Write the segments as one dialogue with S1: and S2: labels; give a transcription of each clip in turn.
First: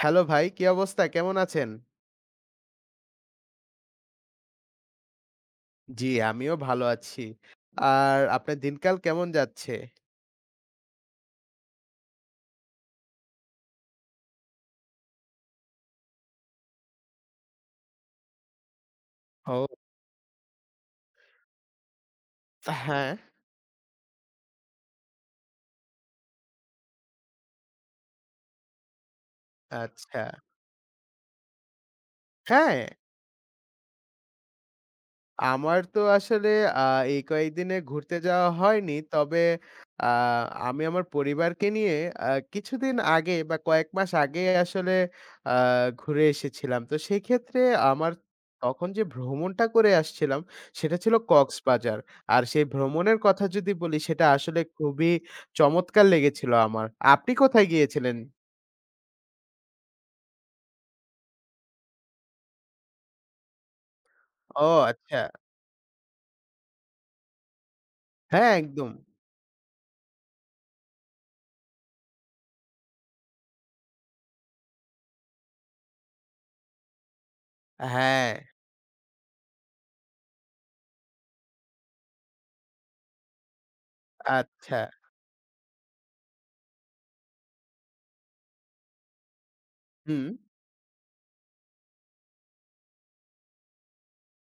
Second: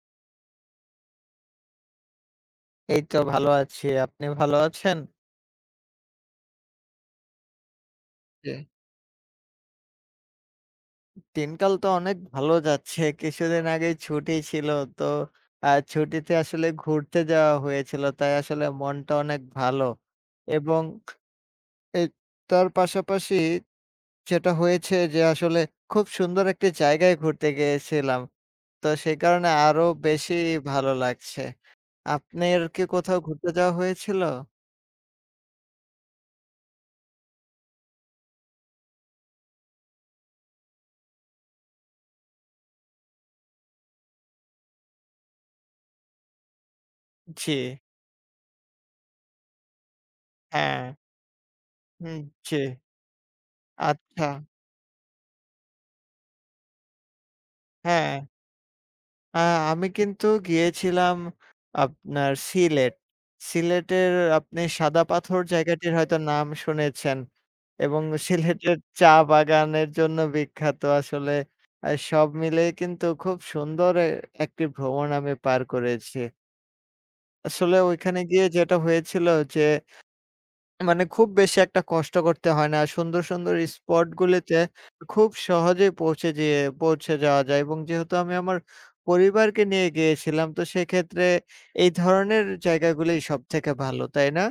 S1: Hello ভাই, কি অবস্থা? কেমন আছেন?
S2: এই তো ভালো আছি। আপনি ভালো আছেন?
S1: জি, আমিও ভালো আছি। আর
S2: জি।
S1: আপনার দিনকাল কেমন যাচ্ছে?
S2: দিনকাল তো অনেক ভালো যাচ্ছে। কিছুদিন আগেই ছুটি ছিল। তো ছুটিতে আসলে ঘুরতে যাওয়া হয়েছিল। তাই আসলে মনটা অনেক
S1: ও।
S2: ভালো। এবং এই তার
S1: হ্যাঁ,
S2: পাশাপাশি যেটা হয়েছে যে আসলে খুব সুন্দর একটি জায়গায় ঘুরতে গিয়েছিলাম। তো সেই কারণে আরো
S1: আচ্ছা।
S2: বেশি ভালো লাগছে। আপনার
S1: হ্যাঁ।
S2: কি কোথাও ঘুরতে যাওয়া হয়েছিল?
S1: আমার তো আসলে আ এই কয়েকদিনে ঘুরতে যাওয়া হয়নি। তবে আ আমি আমার পরিবারকে নিয়ে আ কিছুদিন আগে বা কয়েক মাস আগে আসলে আ ঘুরে এসেছিলাম। তো
S2: জি,
S1: সেক্ষেত্রে আমার তখন যে ভ্রমণটা করে আসছিলাম
S2: হ্যাঁ,
S1: সেটা ছিল কক্সবাজার।
S2: হুম,
S1: আর
S2: জি,
S1: সেই ভ্রমণের কথা যদি বলি সেটা
S2: আচ্ছা,
S1: আসলে খুবই চমৎকার লেগেছিল আমার। আপনি কোথায় গিয়েছিলেন?
S2: হ্যাঁ। আ আমি কিন্তু গিয়েছিলাম আপনার সিলেট। সিলেটের আপনি
S1: ও,
S2: সাদা
S1: আচ্ছা।
S2: পাথর জায়গাটির হয়তো নাম শুনেছেন এবং
S1: হ্যাঁ,
S2: সিলেটের
S1: একদম।
S2: চা বাগানের জন্য বিখ্যাত আসলে। সব মিলেই কিন্তু খুব সুন্দর একটি ভ্রমণ আমি পার করেছি। আসলে ওইখানে
S1: হ্যাঁ,
S2: গিয়ে যেটা হয়েছিল যে মানে খুব বেশি একটা কষ্ট করতে হয় না। সুন্দর, সুন্দর স্পটগুলিতে
S1: আচ্ছা।
S2: খুব সহজেই পৌঁছে যাওয়া যায় এবং যেহেতু আমি আমার পরিবারকে নিয়ে
S1: হুম।
S2: গিয়েছিলাম, তো সেক্ষেত্রে এই ধরনের জায়গাগুলি সবথেকে ভালো, তাই না?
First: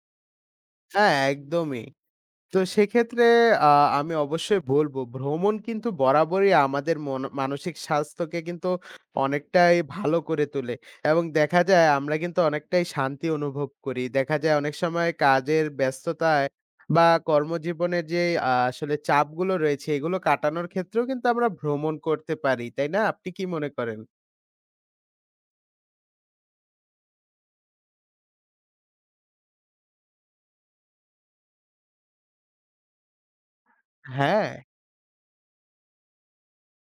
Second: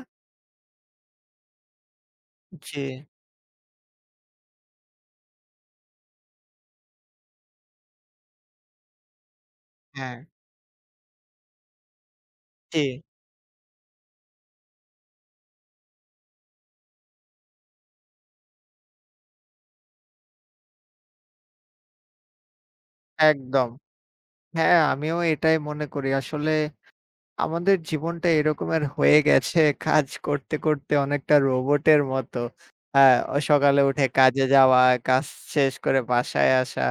S1: হ্যাঁ, একদমই। তো
S2: জি।
S1: সেক্ষেত্রে আ আমি অবশ্যই বলবো, ভ্রমণ কিন্তু বরাবরই আমাদের মন মানসিক স্বাস্থ্যকে কিন্তু অনেকটাই
S2: হ্যাঁ।
S1: ভালো করে তোলে। এবং দেখা যায় আমরা কিন্তু
S2: জি,
S1: অনেকটাই শান্তি অনুভব করি। দেখা যায় অনেক সময় কাজের ব্যস্ততায় বা কর্মজীবনের যে আসলে চাপগুলো রয়েছে, এগুলো কাটানোর ক্ষেত্রেও কিন্তু আমরা ভ্রমণ করতে পারি। তাই না? আপনি কি মনে
S2: একদম।
S1: করেন?
S2: হ্যাঁ, আমিও এটাই মনে করি। আসলে আমাদের জীবনটা এরকমের হয়ে গেছে কাজ করতে, করতে অনেকটা রোবটের মতো। হ্যাঁ, সকালে উঠে কাজে
S1: হ্যাঁ।
S2: যাওয়া, কাজ শেষ করে বাসায় আসা।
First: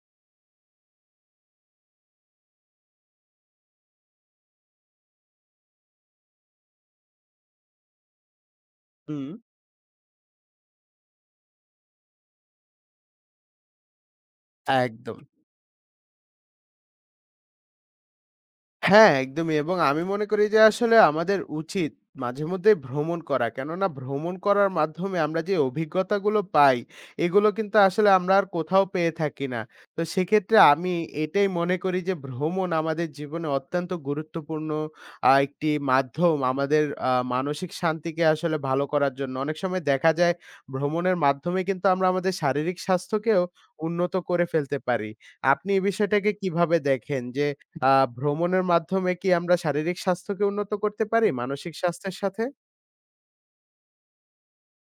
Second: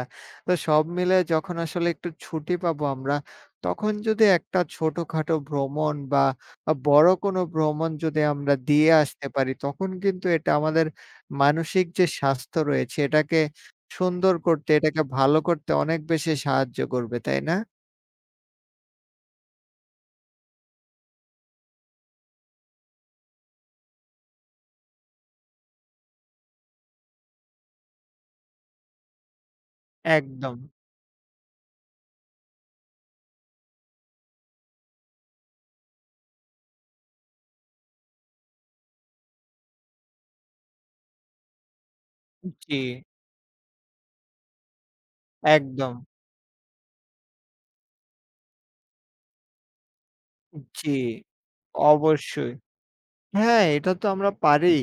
S2: তো সব মিলে যখন আসলে একটু ছুটি পাবো আমরা, তখন যদি একটা ছোটখাটো ভ্রমণ বা বড় কোনো ভ্রমণ যদি আমরা দিয়ে আসতে
S1: হুম,
S2: পারি, তখন কিন্তু এটা আমাদের মানসিক যে স্বাস্থ্য রয়েছে, এটাকে সুন্দর করতে, এটাকে
S1: একদম।
S2: ভালো করতে অনেক বেশি সাহায্য করবে, তাই না?
S1: হ্যাঁ, একদমই, এবং আমি মনে করি যে আসলে আমাদের উচিত মাঝেমধ্যে ভ্রমণ করা। কেননা ভ্রমণ করার মাধ্যমে আমরা যে অভিজ্ঞতাগুলো পাই, এগুলো কিন্তু আসলে আমরা আর কোথাও পেয়ে থাকি না। তো সেক্ষেত্রে
S2: একদম।
S1: আমি এটাই মনে করি যে ভ্রমণ আমাদের জীবনে অত্যন্ত গুরুত্বপূর্ণ একটি মাধ্যম আমাদের মানসিক শান্তিকে আসলে ভালো করার জন্য। অনেক সময় দেখা যায় ভ্রমণের মাধ্যমে কিন্তু আমরা আমাদের
S2: জি,
S1: শারীরিক স্বাস্থ্যকেও উন্নত করে ফেলতে পারি। আপনি এই
S2: একদম।
S1: বিষয়টাকে কিভাবে দেখেন? যে আ ভ্রমণের মাধ্যমে কি আমরা শারীরিক স্বাস্থ্যকে উন্নত
S2: জি,
S1: করতে পারি মানসিক স্বাস্থ্যের সাথে?
S2: অবশ্যই। হ্যাঁ, এটা তো আমরা পারি।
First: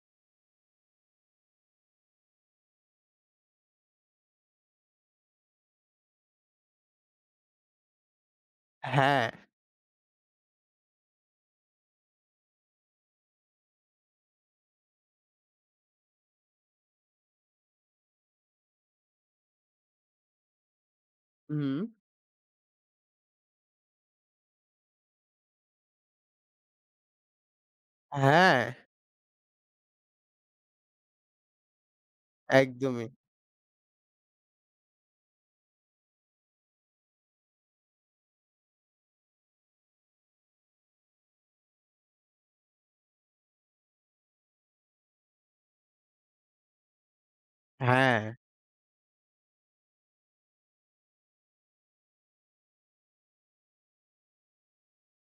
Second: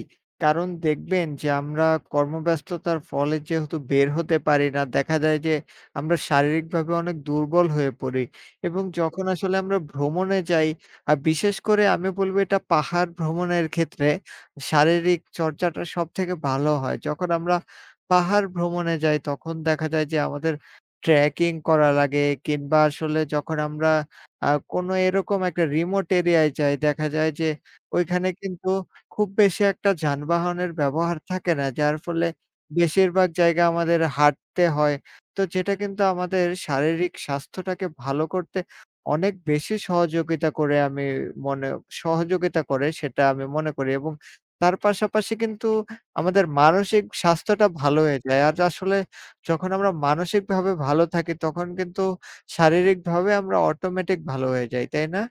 S2: কারণ দেখবেন যে আমরা কর্মব্যস্ততার ফলে যেহেতু বের হতে পারি না, দেখা যায় যে আমরা শারীরিকভাবে অনেক দুর্বল হয়ে পড়ি এবং
S1: হ্যাঁ।
S2: যখন আসলে আমরা ভ্রমণে যাই, বিশেষ করে আমি বলব এটা পাহাড় ভ্রমণের ক্ষেত্রে শারীরিক চর্চাটা সবথেকে ভালো হয়। যখন আমরা পাহাড় ভ্রমণে যাই তখন দেখা যায় যে আমাদের ট্রেকিং
S1: হুম।
S2: করা লাগে কিংবা আসলে যখন আমরা কোনো এরকম একটা রিমোট এরিয়ায় যাই, দেখা যায় যে ওইখানে
S1: হ্যাঁ,
S2: কিন্তু খুব বেশি একটা যানবাহনের ব্যবহার থাকে না। যার ফলে
S1: একদমই।
S2: বেশিরভাগ জায়গা আমাদের হাঁটতে হয়। তো যেটা কিন্তু আমাদের শারীরিক স্বাস্থ্যটাকে ভালো করতে অনেক বেশি মনে সহযোগিতা করে সেটা আমি মনে করি এবং তার পাশাপাশি কিন্তু আমাদের মানসিক স্বাস্থ্যটা ভালো
S1: হ্যাঁ।
S2: হয়ে যায়। আর আসলে যখন আমরা মানসিকভাবে ভালো থাকি তখন কিন্তু শারীরিকভাবে আমরা অটোমেটিক ভালো হয়ে যাই। তাই না?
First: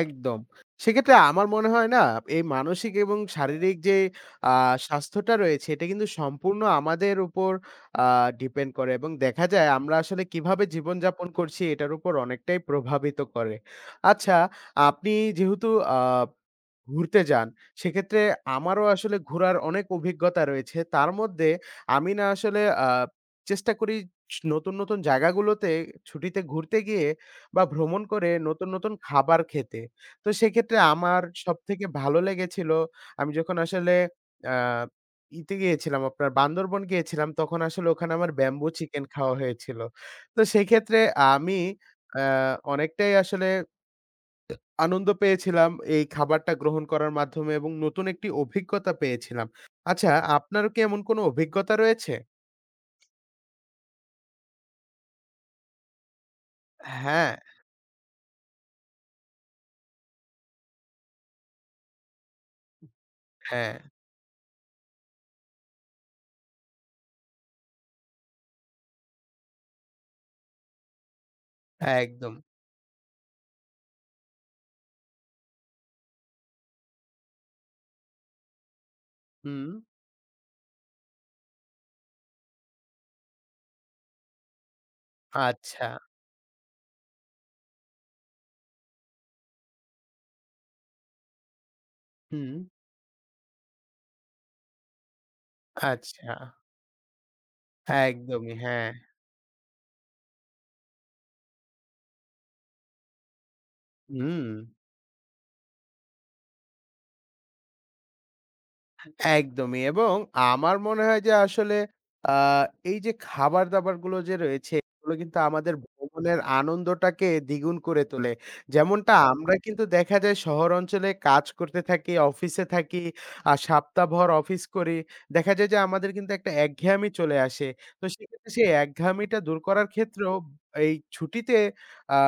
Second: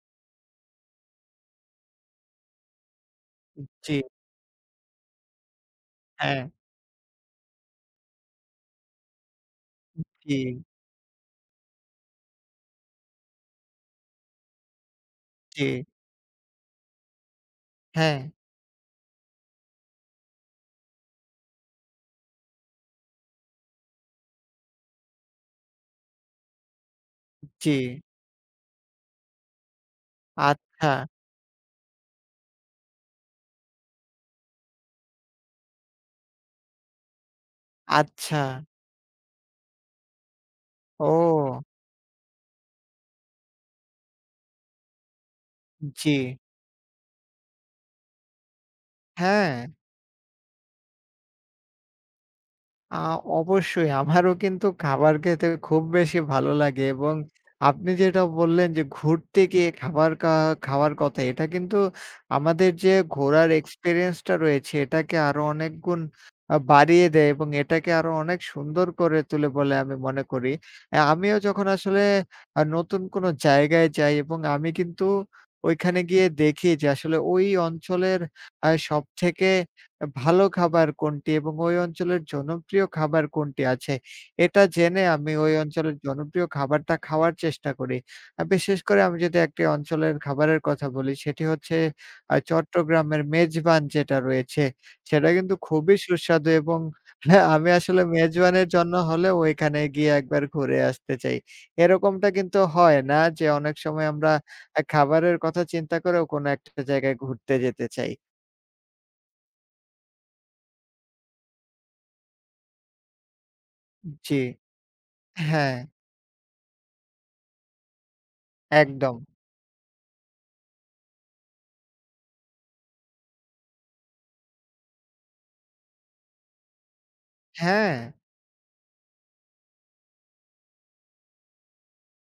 S1: একদম। সেক্ষেত্রে আমার মনে হয় না এই মানসিক এবং শারীরিক
S2: জি,
S1: যে আ স্বাস্থ্যটা রয়েছে এটা কিন্তু
S2: হ্যাঁ,
S1: সম্পূর্ণ আমাদের উপর আ ডিপেন্ড করে এবং দেখা যায় আমরা আসলে
S2: জি,
S1: কিভাবে জীবনযাপন করছি এটার উপর অনেকটাই প্রভাবিত করে। আচ্ছা, আপনি
S2: জি।
S1: যেহেতু আ ঘুরতে যান,
S2: হ্যাঁ,
S1: সেক্ষেত্রে আমারও আসলে ঘোরার অনেক অভিজ্ঞতা রয়েছে। তার মধ্যে আমি না আসলে চেষ্টা করি নতুন, নতুন জায়গাগুলোতে ছুটিতে ঘুরতে গিয়ে বা
S2: জি।
S1: ভ্রমণ করে নতুন, নতুন খাবার খেতে। তো সেক্ষেত্রে
S2: আচ্ছা,
S1: আমার সবথেকে ভালো লেগেছিল আমি যখন আসলে আ ইতে গিয়েছিলাম আপনার বান্দরবন গিয়েছিলাম তখন আসলে ওখানে আমার
S2: আচ্ছা।
S1: ব্যাম্বু চিকেন খাওয়া হয়েছিল। তো সেক্ষেত্রে আমি
S2: ও!
S1: আ অনেকটাই আসলে আনন্দ পেয়েছিলাম এই
S2: জি।
S1: খাবারটা গ্রহণ করার মাধ্যমে এবং নতুন একটি অভিজ্ঞতা পেয়েছিলাম।
S2: হ্যাঁ।
S1: আচ্ছা, আপনারও কি এমন কোনো অভিজ্ঞতা রয়েছে?
S2: আ অবশ্যই আমারও কিন্তু খাবার খেতে খুব বেশি ভালো লাগে এবং
S1: হ্যাঁ,
S2: আপনি যেটা বললেন যে ঘুরতে গিয়ে খাবার খাওয়ার কথা, এটা কিন্তু আমাদের যে ঘোরার
S1: হ্যাঁ,
S2: এক্সপেরিয়েন্স টা রয়েছে এটাকে আরো অনেক গুণ বাড়িয়ে দেয় এবং এটাকে আরো অনেক সুন্দর করে তোলে বলে আমি মনে করি। আমিও যখন আসলে
S1: একদম।
S2: নতুন কোনো জায়গায় যাই এবং আমি কিন্তু ঐখানে গিয়ে দেখি যে আসলে ওই অঞ্চলের সবথেকে
S1: হুম,
S2: ভালো খাবার কোনটি এবং ওই অঞ্চলের জনপ্রিয় খাবার কোনটি আছে? এটা জেনে আমি ওই
S1: আচ্ছা,
S2: অঞ্চলের জনপ্রিয় খাবারটা খাওয়ার চেষ্টা করি। বিশেষ করে আমি যদি একটি অঞ্চলের খাবারের কথা বলি সেটি হচ্ছে
S1: হুম,
S2: চট্টগ্রামের মেজবান যেটা রয়েছে, সেটা কিন্তু খুবই
S1: আচ্ছা।
S2: সুস্বাদু এবং হ্যাঁ, আমি
S1: হ্যাঁ,
S2: আসলে
S1: একদমই,
S2: মেজবানের
S1: হ্যাঁ।
S2: জন্য হলেও ওইখানে গিয়ে একবার ঘুরে আসতে চাই। এরকমটা কিন্তু হয় না যে অনেক সময় আমরা
S1: হুম।
S2: খাবারের কথা চিন্তা করেও কোনো একটা জায়গায় ঘুরতে যেতে চাই।
S1: একদমই, এবং আমার মনে হয় যে আসলে আ এই যে খাবার-দাবারগুলো যে
S2: জি,
S1: রয়েছে, এগুলো কিন্তু আমাদের
S2: হ্যাঁ।
S1: ভ্রমণের আনন্দটাকে দ্বিগুণ করে তোলে। যেমনটা
S2: একদম।
S1: আমরা কিন্তু দেখা যায় শহর অঞ্চলে কাজ করতে থাকি, অফিসে থাকি, আর সপ্তাহভর অফিস করি। দেখা যায় যে আমাদের কিন্তু একটা একঘেয়েমি চলে আসে।
S2: হ্যাঁ,
S1: তো সেক্ষেত্রে সেই একঘেয়েমিটা দূর করার ক্ষেত্রেও এই ছুটিতে আ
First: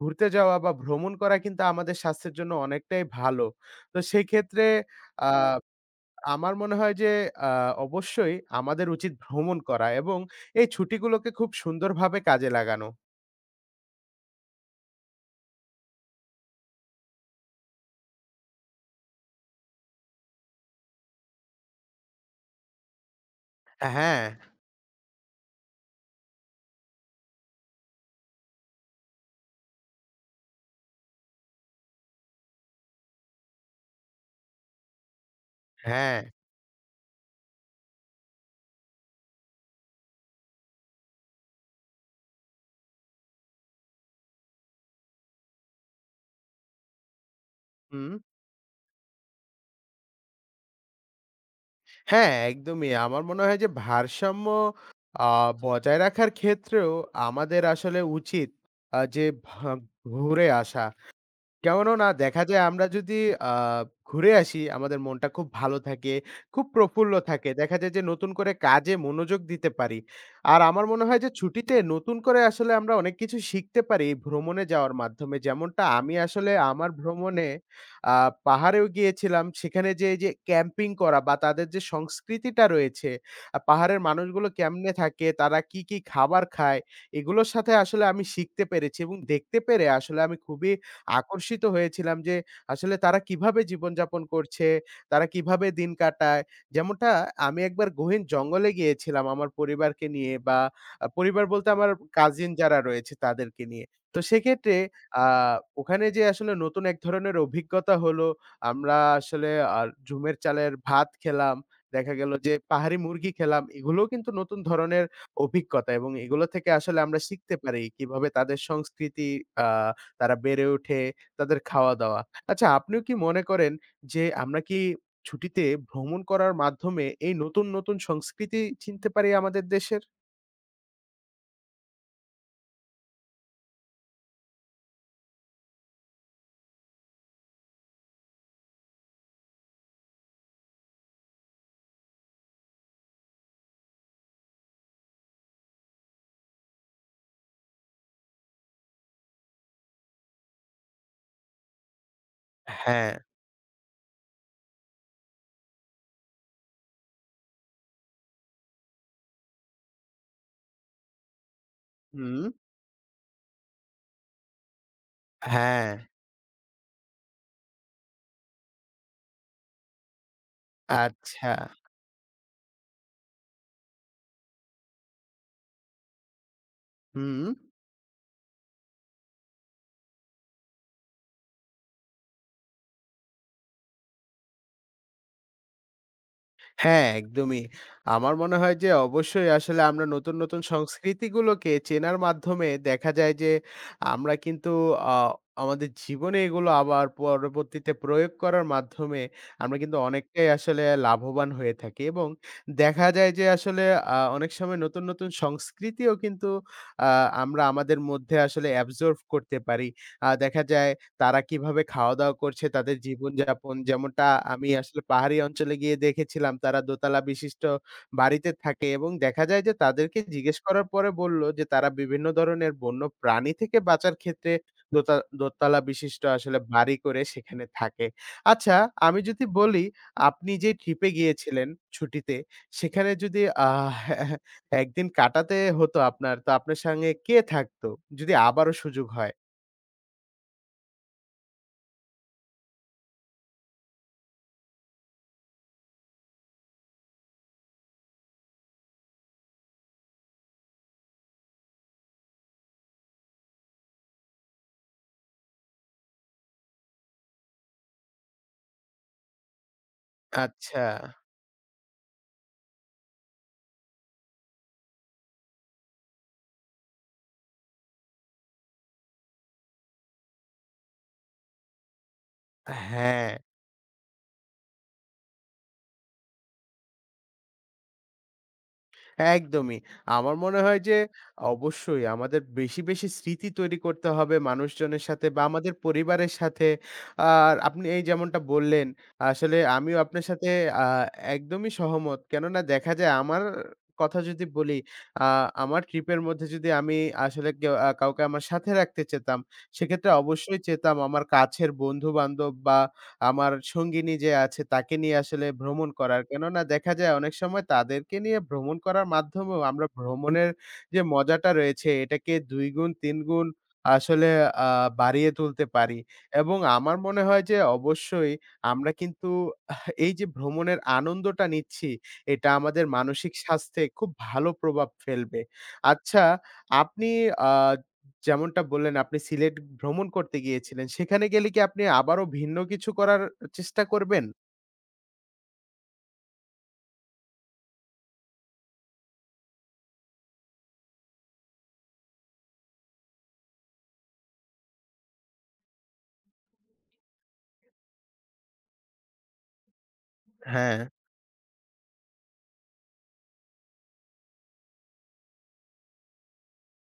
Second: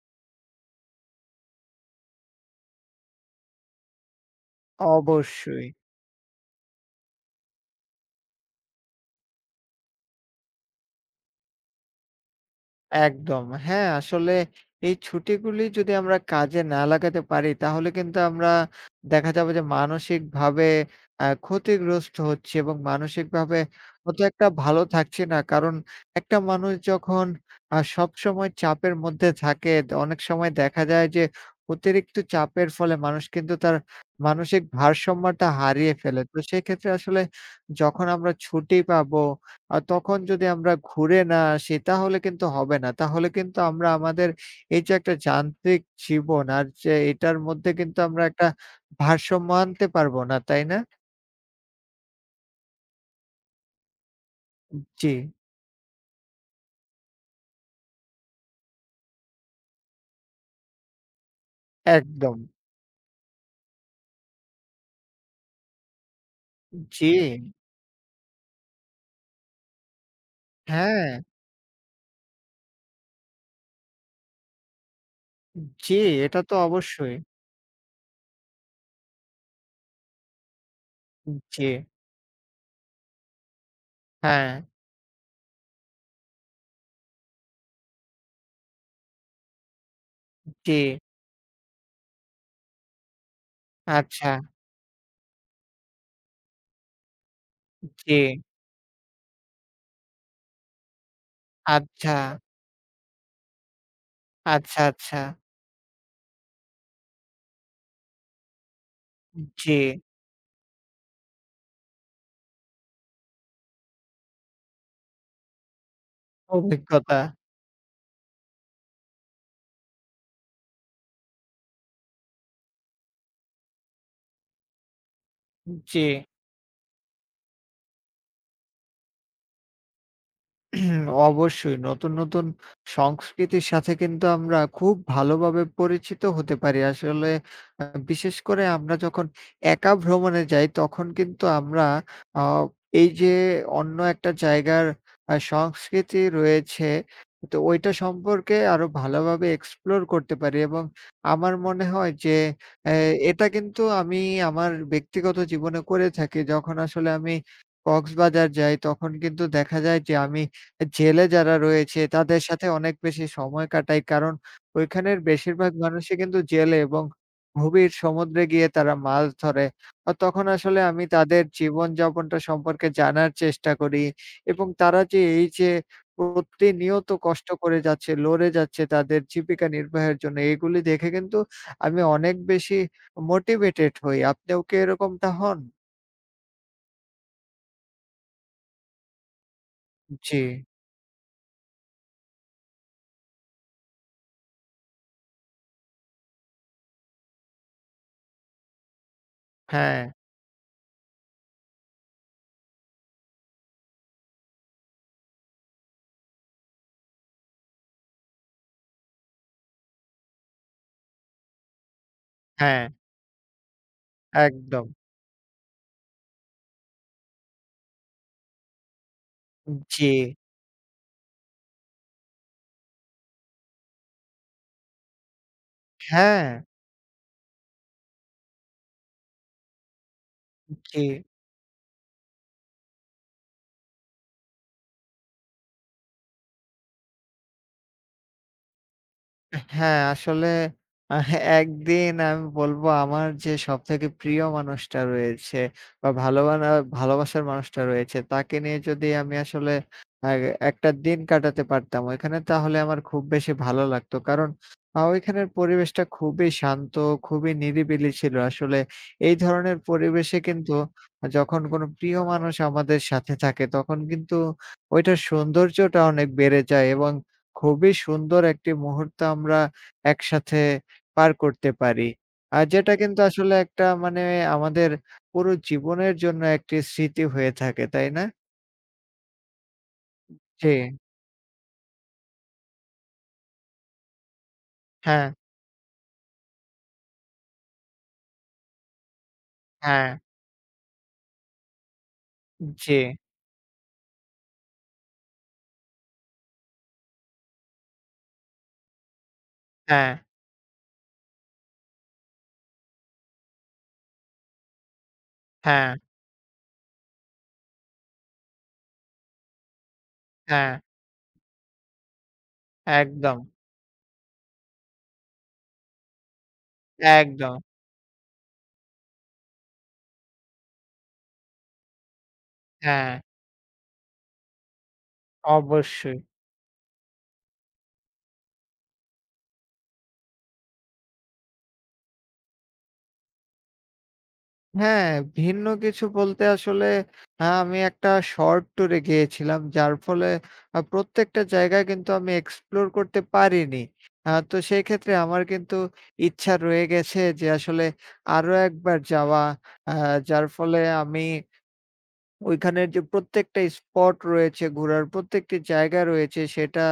S1: ঘুরতে যাওয়া বা ভ্রমণ করা কিন্তু আমাদের স্বাস্থ্যের জন্য অনেকটাই ভালো। তো সেক্ষেত্রে আ
S2: অবশ্যই।
S1: আমার মনে হয় যে আ অবশ্যই আমাদের উচিত ভ্রমণ করা এবং এই ছুটিগুলোকে খুব সুন্দরভাবে কাজে লাগানো।
S2: একদম। হ্যাঁ, আসলে এই ছুটিগুলি যদি আমরা কাজে না লাগাতে পারি তাহলে কিন্তু আমরা দেখা যাবে যে মানসিকভাবে ক্ষতিগ্রস্ত হচ্ছি এবং মানসিকভাবে অত
S1: হ্যাঁ,
S2: একটা ভালো থাকছি না। কারণ একটা মানুষ যখন সবসময় চাপের মধ্যে থাকে অনেক সময় দেখা যায় যে অতিরিক্ত চাপের ফলে মানুষ কিন্তু তার মানসিক ভারসাম্যটা হারিয়ে
S1: হ্যাঁ।
S2: ফেলে। তো সেক্ষেত্রে আসলে যখন আমরা ছুটি পাবো আর তখন যদি আমরা ঘুরে না আসি তাহলে কিন্তু হবে না। তাহলে কিন্তু আমরা আমাদের এই যে একটা যান্ত্রিক জীবন আর যে এটার মধ্যে কিন্তু
S1: হুম।
S2: আমরা একটা ভারসাম্য আনতে পারবো না, তাই না?
S1: হ্যাঁ, একদমই। আমার মনে হয় যে ভারসাম্য
S2: জি,
S1: আ বজায় রাখার ক্ষেত্রেও আমাদের আসলে উচিত আ যে ভা ঘুরে আসা। কেমন না
S2: একদম।
S1: দেখা যায় আমরা যদি আ ঘুরে আসি আমাদের মনটা খুব ভালো থাকে, খুব
S2: জি,
S1: প্রফুল্ল থাকে। দেখা যায় যে নতুন করে কাজে মনোযোগ দিতে পারি। আর আমার মনে
S2: হ্যাঁ,
S1: হয় যে ছুটিতে নতুন করে আসলে আমরা অনেক কিছু শিখতে পারি এই ভ্রমণে যাওয়ার মাধ্যমে। যেমনটা
S2: জি,
S1: আমি
S2: এটা
S1: আসলে
S2: তো
S1: আমার
S2: অবশ্যই।
S1: ভ্রমণে আ পাহাড়েও গিয়েছিলাম। সেখানে যে এই যে ক্যাম্পিং করা বা তাদের
S2: জি,
S1: যে সংস্কৃতিটা রয়েছে, পাহাড়ের
S2: হ্যাঁ,
S1: মানুষগুলো কেমনে থাকে, তারা কি, কি খাবার খায় এগুলোর সাথে আসলে আমি শিখতে পেরেছি এবং দেখতে পেরে আসলে আমি খুবই
S2: জি,
S1: আকর্ষিত হয়েছিলাম যে আসলে তারা কিভাবে জীবনযাপন
S2: আচ্ছা,
S1: করছে, তারা কিভাবে দিন কাটায়। যেমনটা আমি একবার
S2: জি,
S1: গহীন জঙ্গলে গিয়েছিলাম আমার পরিবারকে নিয়ে বা পরিবার বলতে আমার
S2: আচ্ছা,
S1: কাজিন যারা রয়েছে তাদেরকে নিয়ে। তো সেক্ষেত্রে
S2: আচ্ছা, আচ্ছা,
S1: আ ওখানে যেয়ে আসলে নতুন এক ধরনের অভিজ্ঞতা হলো। আমরা আসলে
S2: জি,
S1: আ ঝুমের চালের ভাত খেলাম। দেখা গেল যে পাহাড়ি মুরগি খেলাম। এগুলোও কিন্তু নতুন ধরনের অভিজ্ঞতা এবং এগুলো থেকে আসলে
S2: অভিজ্ঞতা,
S1: আমরা শিখতে পারি কিভাবে তাদের সংস্কৃতি, আ তারা বেড়ে ওঠে, তাদের খাওয়া-দাওয়া। আচ্ছা, আপনিও কি মনে করেন যে আমরা কি ছুটিতে
S2: জি।
S1: ভ্রমণ করার মাধ্যমে এই নতুন, নতুন সংস্কৃতি চিনতে পারি আমাদের দেশের?
S2: অবশ্যই নতুন, নতুন সংস্কৃতির সাথে কিন্তু আমরা খুব ভালোভাবে পরিচিত হতে পারি। আসলে আ বিশেষ করে আমরা যখন একা ভ্রমণে যাই তখন কিন্তু আমরা আ এই যে অন্য একটা জায়গার সংস্কৃতি রয়েছে তো ওইটা সম্পর্কে আরো ভালোভাবে এক্সপ্লোর করতে পারি এবং আমার মনে হয় যে এ
S1: হ্যাঁ।
S2: এটা কিন্তু আমি আমার ব্যক্তিগত জীবনে করে থাকি। যখন আসলে আমি কক্সবাজার যাই তখন কিন্তু দেখা যায় যে আমি জেলে যারা রয়েছে তাদের
S1: হুম।
S2: সাথে অনেক বেশি সময় কাটাই। কারণ ওইখানের বেশিরভাগ
S1: হ্যাঁ।
S2: মানুষই কিন্তু জেলে এবং গভীর সমুদ্রে গিয়ে তারা মাছ ধরে। তখন আসলে আমি তাদের
S1: আচ্ছা।
S2: জীবনযাপনটা সম্পর্কে জানার চেষ্টা করি এবং তারা যে এই যে প্রতিনিয়ত
S1: হুম।
S2: কষ্ট করে যাচ্ছে, লড়ে যাচ্ছে তাদের জীবিকা নির্বাহের জন্য, এগুলি দেখে কিন্তু আমি অনেক বেশি মোটিভেটেড হই। আপনিও কি এরকমটা হন?
S1: হ্যাঁ, একদমই। আমার মনে হয় যে অবশ্যই আসলে আমরা নতুন,
S2: জি।
S1: নতুন সংস্কৃতিগুলোকে চেনার মাধ্যমে দেখা যায় যে আমরা কিন্তু আ আমাদের জীবনে এগুলো আবার পরবর্তীতে প্রয়োগ করার মাধ্যমে আমরা কিন্তু
S2: হ্যাঁ,
S1: অনেকটাই আসলে লাভবান হয়ে থাকি এবং দেখা যায় যে আসলে অনেক সময় নতুন, নতুন সংস্কৃতিও কিন্তু আ আমরা আমাদের মধ্যে আসলে absorb করতে পারি। দেখা যায় তারা কিভাবে খাওয়া-দাওয়া করছে,
S2: হ্যাঁ,
S1: তাদের জীবনযাপন যেমনটা আমি
S2: একদম।
S1: আসলে পাহাড়ি অঞ্চলে গিয়ে দেখেছিলাম, তারা দোতলা বিশিষ্ট বাড়িতে থাকে এবং দেখা যায় যে
S2: জি,
S1: তাদেরকে জিজ্ঞেস করার পরে বলল যে তারা বিভিন্ন ধরনের বন্য প্রাণী থেকে বাঁচার ক্ষেত্রে দোতা দোতলা বিশিষ্ট
S2: হ্যাঁ।
S1: আসলে বাড়ি করে সেখানে থাকে। আচ্ছা, আমি যদি বলি আপনি যে
S2: জি।
S1: ট্রিপে গিয়েছিলেন ছুটিতে, সেখানে যদি আহ ১ দিন কাটাতে হতো আপনার, তো আপনার সঙ্গে কে থাকতো? যদি আবারও সুযোগ হয়?
S2: হ্যাঁ, আসলে আহ একদিন আমি বলবো আমার যে সবথেকে প্রিয় মানুষটা রয়েছে বা ভালোবাসার মানুষটা রয়েছে তাকে নিয়ে যদি আমি আসলে আ একটা দিন কাটাতে পারতাম ওইখানে তাহলে আমার খুব বেশি ভালো লাগতো। কারণ ওইখানের পরিবেশটা খুবই শান্ত, খুবই নিরিবিলি ছিল। আসলে এই ধরনের পরিবেশে কিন্তু
S1: আচ্ছা।
S2: যখন কোনো প্রিয় মানুষ আমাদের সাথে থাকে তখন কিন্তু ওইটার সৌন্দর্যটা অনেক বেড়ে যায় এবং খুবই সুন্দর একটি মুহূর্ত আমরা একসাথে পার করতে পারি। আর যেটা কিন্তু
S1: হ্যাঁ,
S2: আসলে একটা মানে আমাদের পুরো জীবনের জন্য একটি স্মৃতি হয়ে থাকে, তাই না?
S1: একদমই। আমার মনে
S2: জি,
S1: হয় যে অবশ্যই আমাদের বেশি, বেশি স্মৃতি তৈরি করতে হবে মানুষজনের সাথে
S2: হ্যাঁ,
S1: বা আমাদের পরিবারের সাথে। আর আপনি এই যেমনটা বললেন, আসলে আমিও
S2: হ্যাঁ,
S1: আপনার সাথে আ একদমই সহমত। কেননা দেখা
S2: জি,
S1: যায় আমার কথা যদি বলি, আ আমার ট্রিপের মধ্যে যদি আমি আসলে কেউ আ কাউকে আমার সাথে রাখতে চেতাম, সেক্ষেত্রে
S2: হ্যাঁ,
S1: অবশ্যই চেতাম আমার কাছের বন্ধু-বান্ধব বা আমার সঙ্গিনী যে আছে তাকে নিয়ে আসলে ভ্রমণ
S2: হ্যাঁ,
S1: করার। কেননা দেখা যায় অনেক সময় তাদেরকে নিয়ে ভ্রমণ করার মাধ্যমেও আমরা ভ্রমণের
S2: হ্যাঁ,
S1: যে মজাটা রয়েছে এটাকে ২ গুণ ৩
S2: একদম,
S1: গুণ আসলে আ বাড়িয়ে তুলতে পারি। এবং আমার মনে হয় যে
S2: একদম,
S1: অবশ্যই আমরা কিন্তু এই যে ভ্রমণের আনন্দটা নিচ্ছি এটা আমাদের
S2: হ্যাঁ,
S1: মানসিক স্বাস্থ্যে খুব ভালো প্রভাব ফেলবে।
S2: অবশ্যই।
S1: আচ্ছা, আপনি আ যেমনটা বললেন আপনি সিলেট ভ্রমণ করতে গিয়েছিলেন। সেখানে গেলে কি আপনি আবারও ভিন্ন কিছু করার চেষ্টা করবেন?
S2: হ্যাঁ, ভিন্ন কিছু বলতে আসলে আমি একটা শর্ট ট্যুরে গিয়েছিলাম। যার ফলে প্রত্যেকটা জায়গায় কিন্তু আমি এক্সপ্লোর করতে পারিনি। তো সেই ক্ষেত্রে আমার কিন্তু ইচ্ছা রয়ে গেছে যে আসলে আরো একবার যাওয়া। আ যার
S1: হ্যাঁ।
S2: ফলে আমি ওইখানের যে প্রত্যেকটা স্পট রয়েছে, ঘোরার প্রত্যেকটি জায়গা রয়েছে সেটা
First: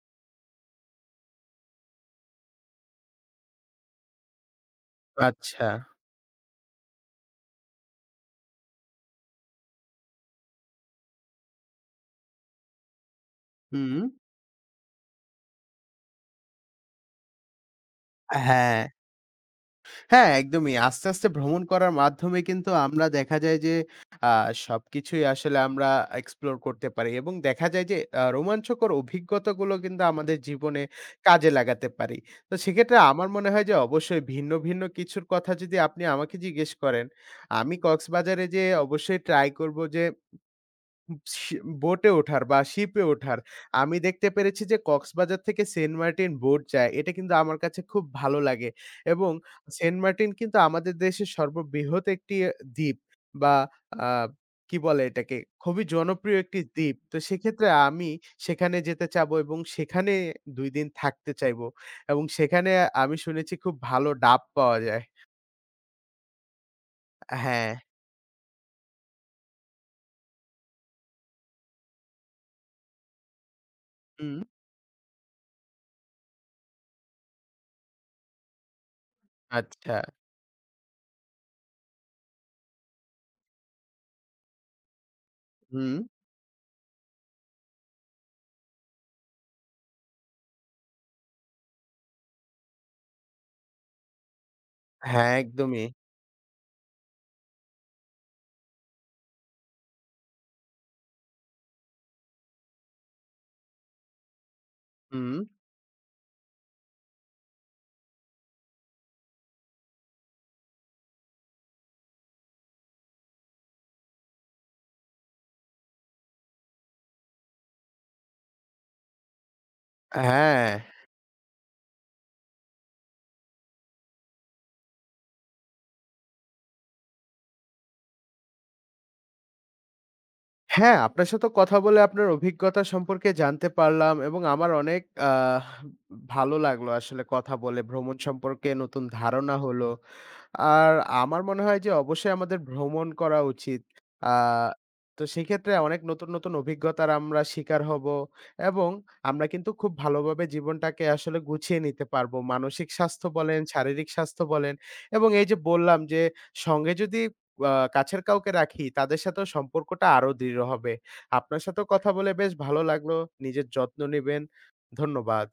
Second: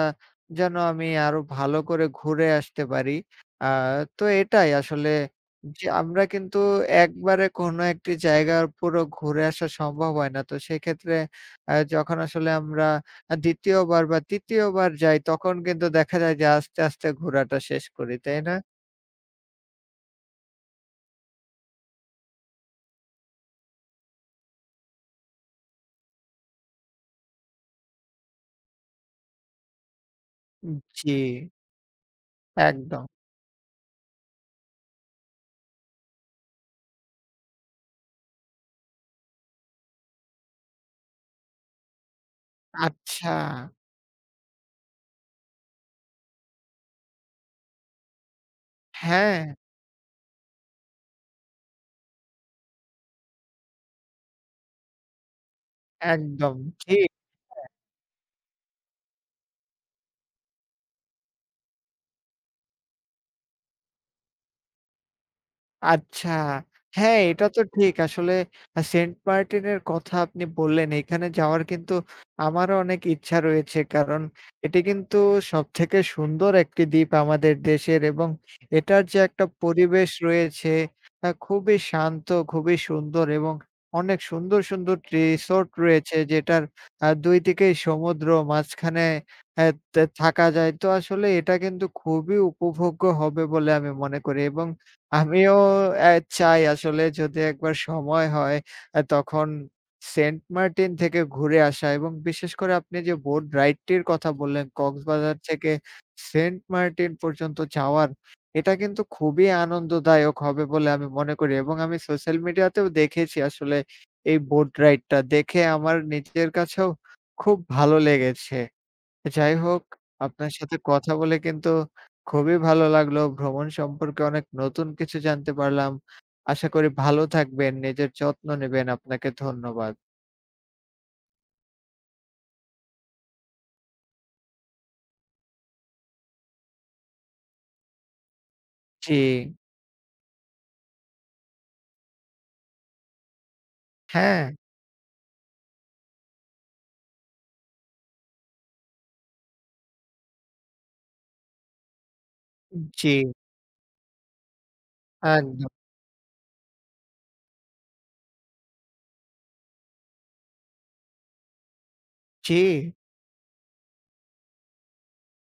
S2: যেন আমি আরো ভালো করে ঘুরে আসতে পারি। আ তো এটাই আসলে
S1: আচ্ছা।
S2: যে আমরা কিন্তু একবারে কোনো একটি জায়গার পুরো ঘুরে আসা সম্ভব হয় না। তো সেক্ষেত্রে যখন আসলে আমরা ২য়
S1: হুম।
S2: বার বা ৩য় বার যাই তখন কিন্তু দেখা যায় যে আস্তে, আস্তে ঘোরাটা শেষ করি, তাই না?
S1: হ্যাঁ, হ্যাঁ, একদমই। আস্তে, আস্তে ভ্রমণ করার মাধ্যমে কিন্তু আমরা দেখা যায় যে আ সবকিছুই আসলে আমরা এক্সপ্লোর করতে পারি এবং দেখা যায় যে রোমাঞ্চকর অভিজ্ঞতাগুলো কিন্তু আমাদের জীবনে
S2: জি,
S1: কাজে লাগাতে পারি। তো সেক্ষেত্রে
S2: একদম।
S1: আমার মনে হয় যে অবশ্যই ভিন্ন, ভিন্ন কিছুর কথা যদি আপনি আমাকে জিজ্ঞেস করেন, আমি কক্সবাজারে যেয়ে অবশ্যই ট্রাই করব যে শি বোটে ওঠার বা শিপে
S2: আচ্ছা।
S1: ওঠার। আমি দেখতে পেরেছি যে কক্সবাজার থেকে সেন্ট মার্টিন বোট যায়। এটা কিন্তু আমার কাছে খুব ভালো লাগে এবং
S2: হ্যাঁ,
S1: সেন্ট মার্টিন কিন্তু আমাদের দেশের সর্ববৃহৎ একটি দ্বীপ বা আ কি বলে এটাকে? খুবই জনপ্রিয়
S2: একদম।
S1: একটি দ্বীপ।
S2: ঠিক।
S1: তো সেক্ষেত্রে আমি সেখানে যেতে চাবো এবং সেখানে ২ দিন থাকতে চাইবো এবং সেখানে আমি শুনেছি খুব ভালো ডাব পাওয়া যায়।
S2: আচ্ছা। হ্যাঁ, এটা তো
S1: হ্যাঁ।
S2: ঠিক। আসলে সেন্ট মার্টিনের কথা আপনি বললেন, এখানে যাওয়ার কিন্তু আমারও অনেক ইচ্ছা রয়েছে। কারণ
S1: হুম।
S2: এটি কিন্তু সবথেকে সুন্দর একটি দ্বীপ আমাদের দেশের এবং এটার যে একটা
S1: আচ্ছা।
S2: পরিবেশ রয়েছে, খুবই শান্ত, খুবই সুন্দর এবং অনেক সুন্দর, সুন্দর রিসোর্ট
S1: হুম।
S2: রয়েছে যেটার ২ দিকেই সমুদ্র, মাঝখানে অ্যা তে থাকা যায়। তো আসলে এটা কিন্তু খুবই উপভোগ্য হবে বলে আমি মনে করি এবং
S1: হ্যাঁ,
S2: আমিও
S1: একদমই।
S2: অ্যা চাই আসলে যদি একবার সময় হয়, তখন সেন্ট মার্টিন থেকে ঘুরে আসা এবং বিশেষ করে আপনি যে বোট রাইড টির কথা বললেন,
S1: হুম।
S2: কক্সবাজার থেকে সেন্ট মার্টিন পর্যন্ত যাওয়ার, এটা কিন্তু খুবই আনন্দদায়ক হবে বলে আমি মনে করি এবং আমি সোশ্যাল মিডিয়াতেও দেখেছি আসলে এই বোট রাইড টা। দেখে আমার নিজের কাছেও খুব ভালো লেগেছে। যাই হোক, আপনার
S1: হ্যাঁ।
S2: সাথে কথা বলে কিন্তু খুবই ভালো লাগলো। ভ্রমণ সম্পর্কে অনেক নতুন কিছু জানতে পারলাম। আশা করি ভালো থাকবেন, নিজের যত্ন নিবেন। আপনাকে ধন্যবাদ।
S1: হ্যাঁ, আপনার সাথেও কথা বলে আপনার অভিজ্ঞতা সম্পর্কে জানতে পারলাম এবং আমার অনেক আহ ভালো লাগলো আসলে কথা বলে। ভ্রমণ সম্পর্কে নতুন
S2: জি,
S1: ধারণা হলো। আর আমার মনে হয় যে অবশ্যই আমাদের ভ্রমণ করা উচিত। আ
S2: হ্যাঁ,
S1: তো সেক্ষেত্রে অনেক নতুন, নতুন অভিজ্ঞতার আমরা শিকার হব এবং আমরা কিন্তু খুব ভালোভাবে জীবনটাকে আসলে গুছিয়ে নিতে পারবো। মানসিক
S2: জি,
S1: স্বাস্থ্য বলেন, শারীরিক স্বাস্থ্য বলেন, এবং এই যে
S2: একদম।
S1: বললাম যে সঙ্গে যদি আ কাছের কাউকে রাখি, তাদের সাথেও সম্পর্কটা আরো দৃঢ় হবে। আপনার সাথেও কথা বলে বেশ
S2: জি।
S1: ভালো লাগলো। নিজের যত্ন নিবেন। ধন্যবাদ।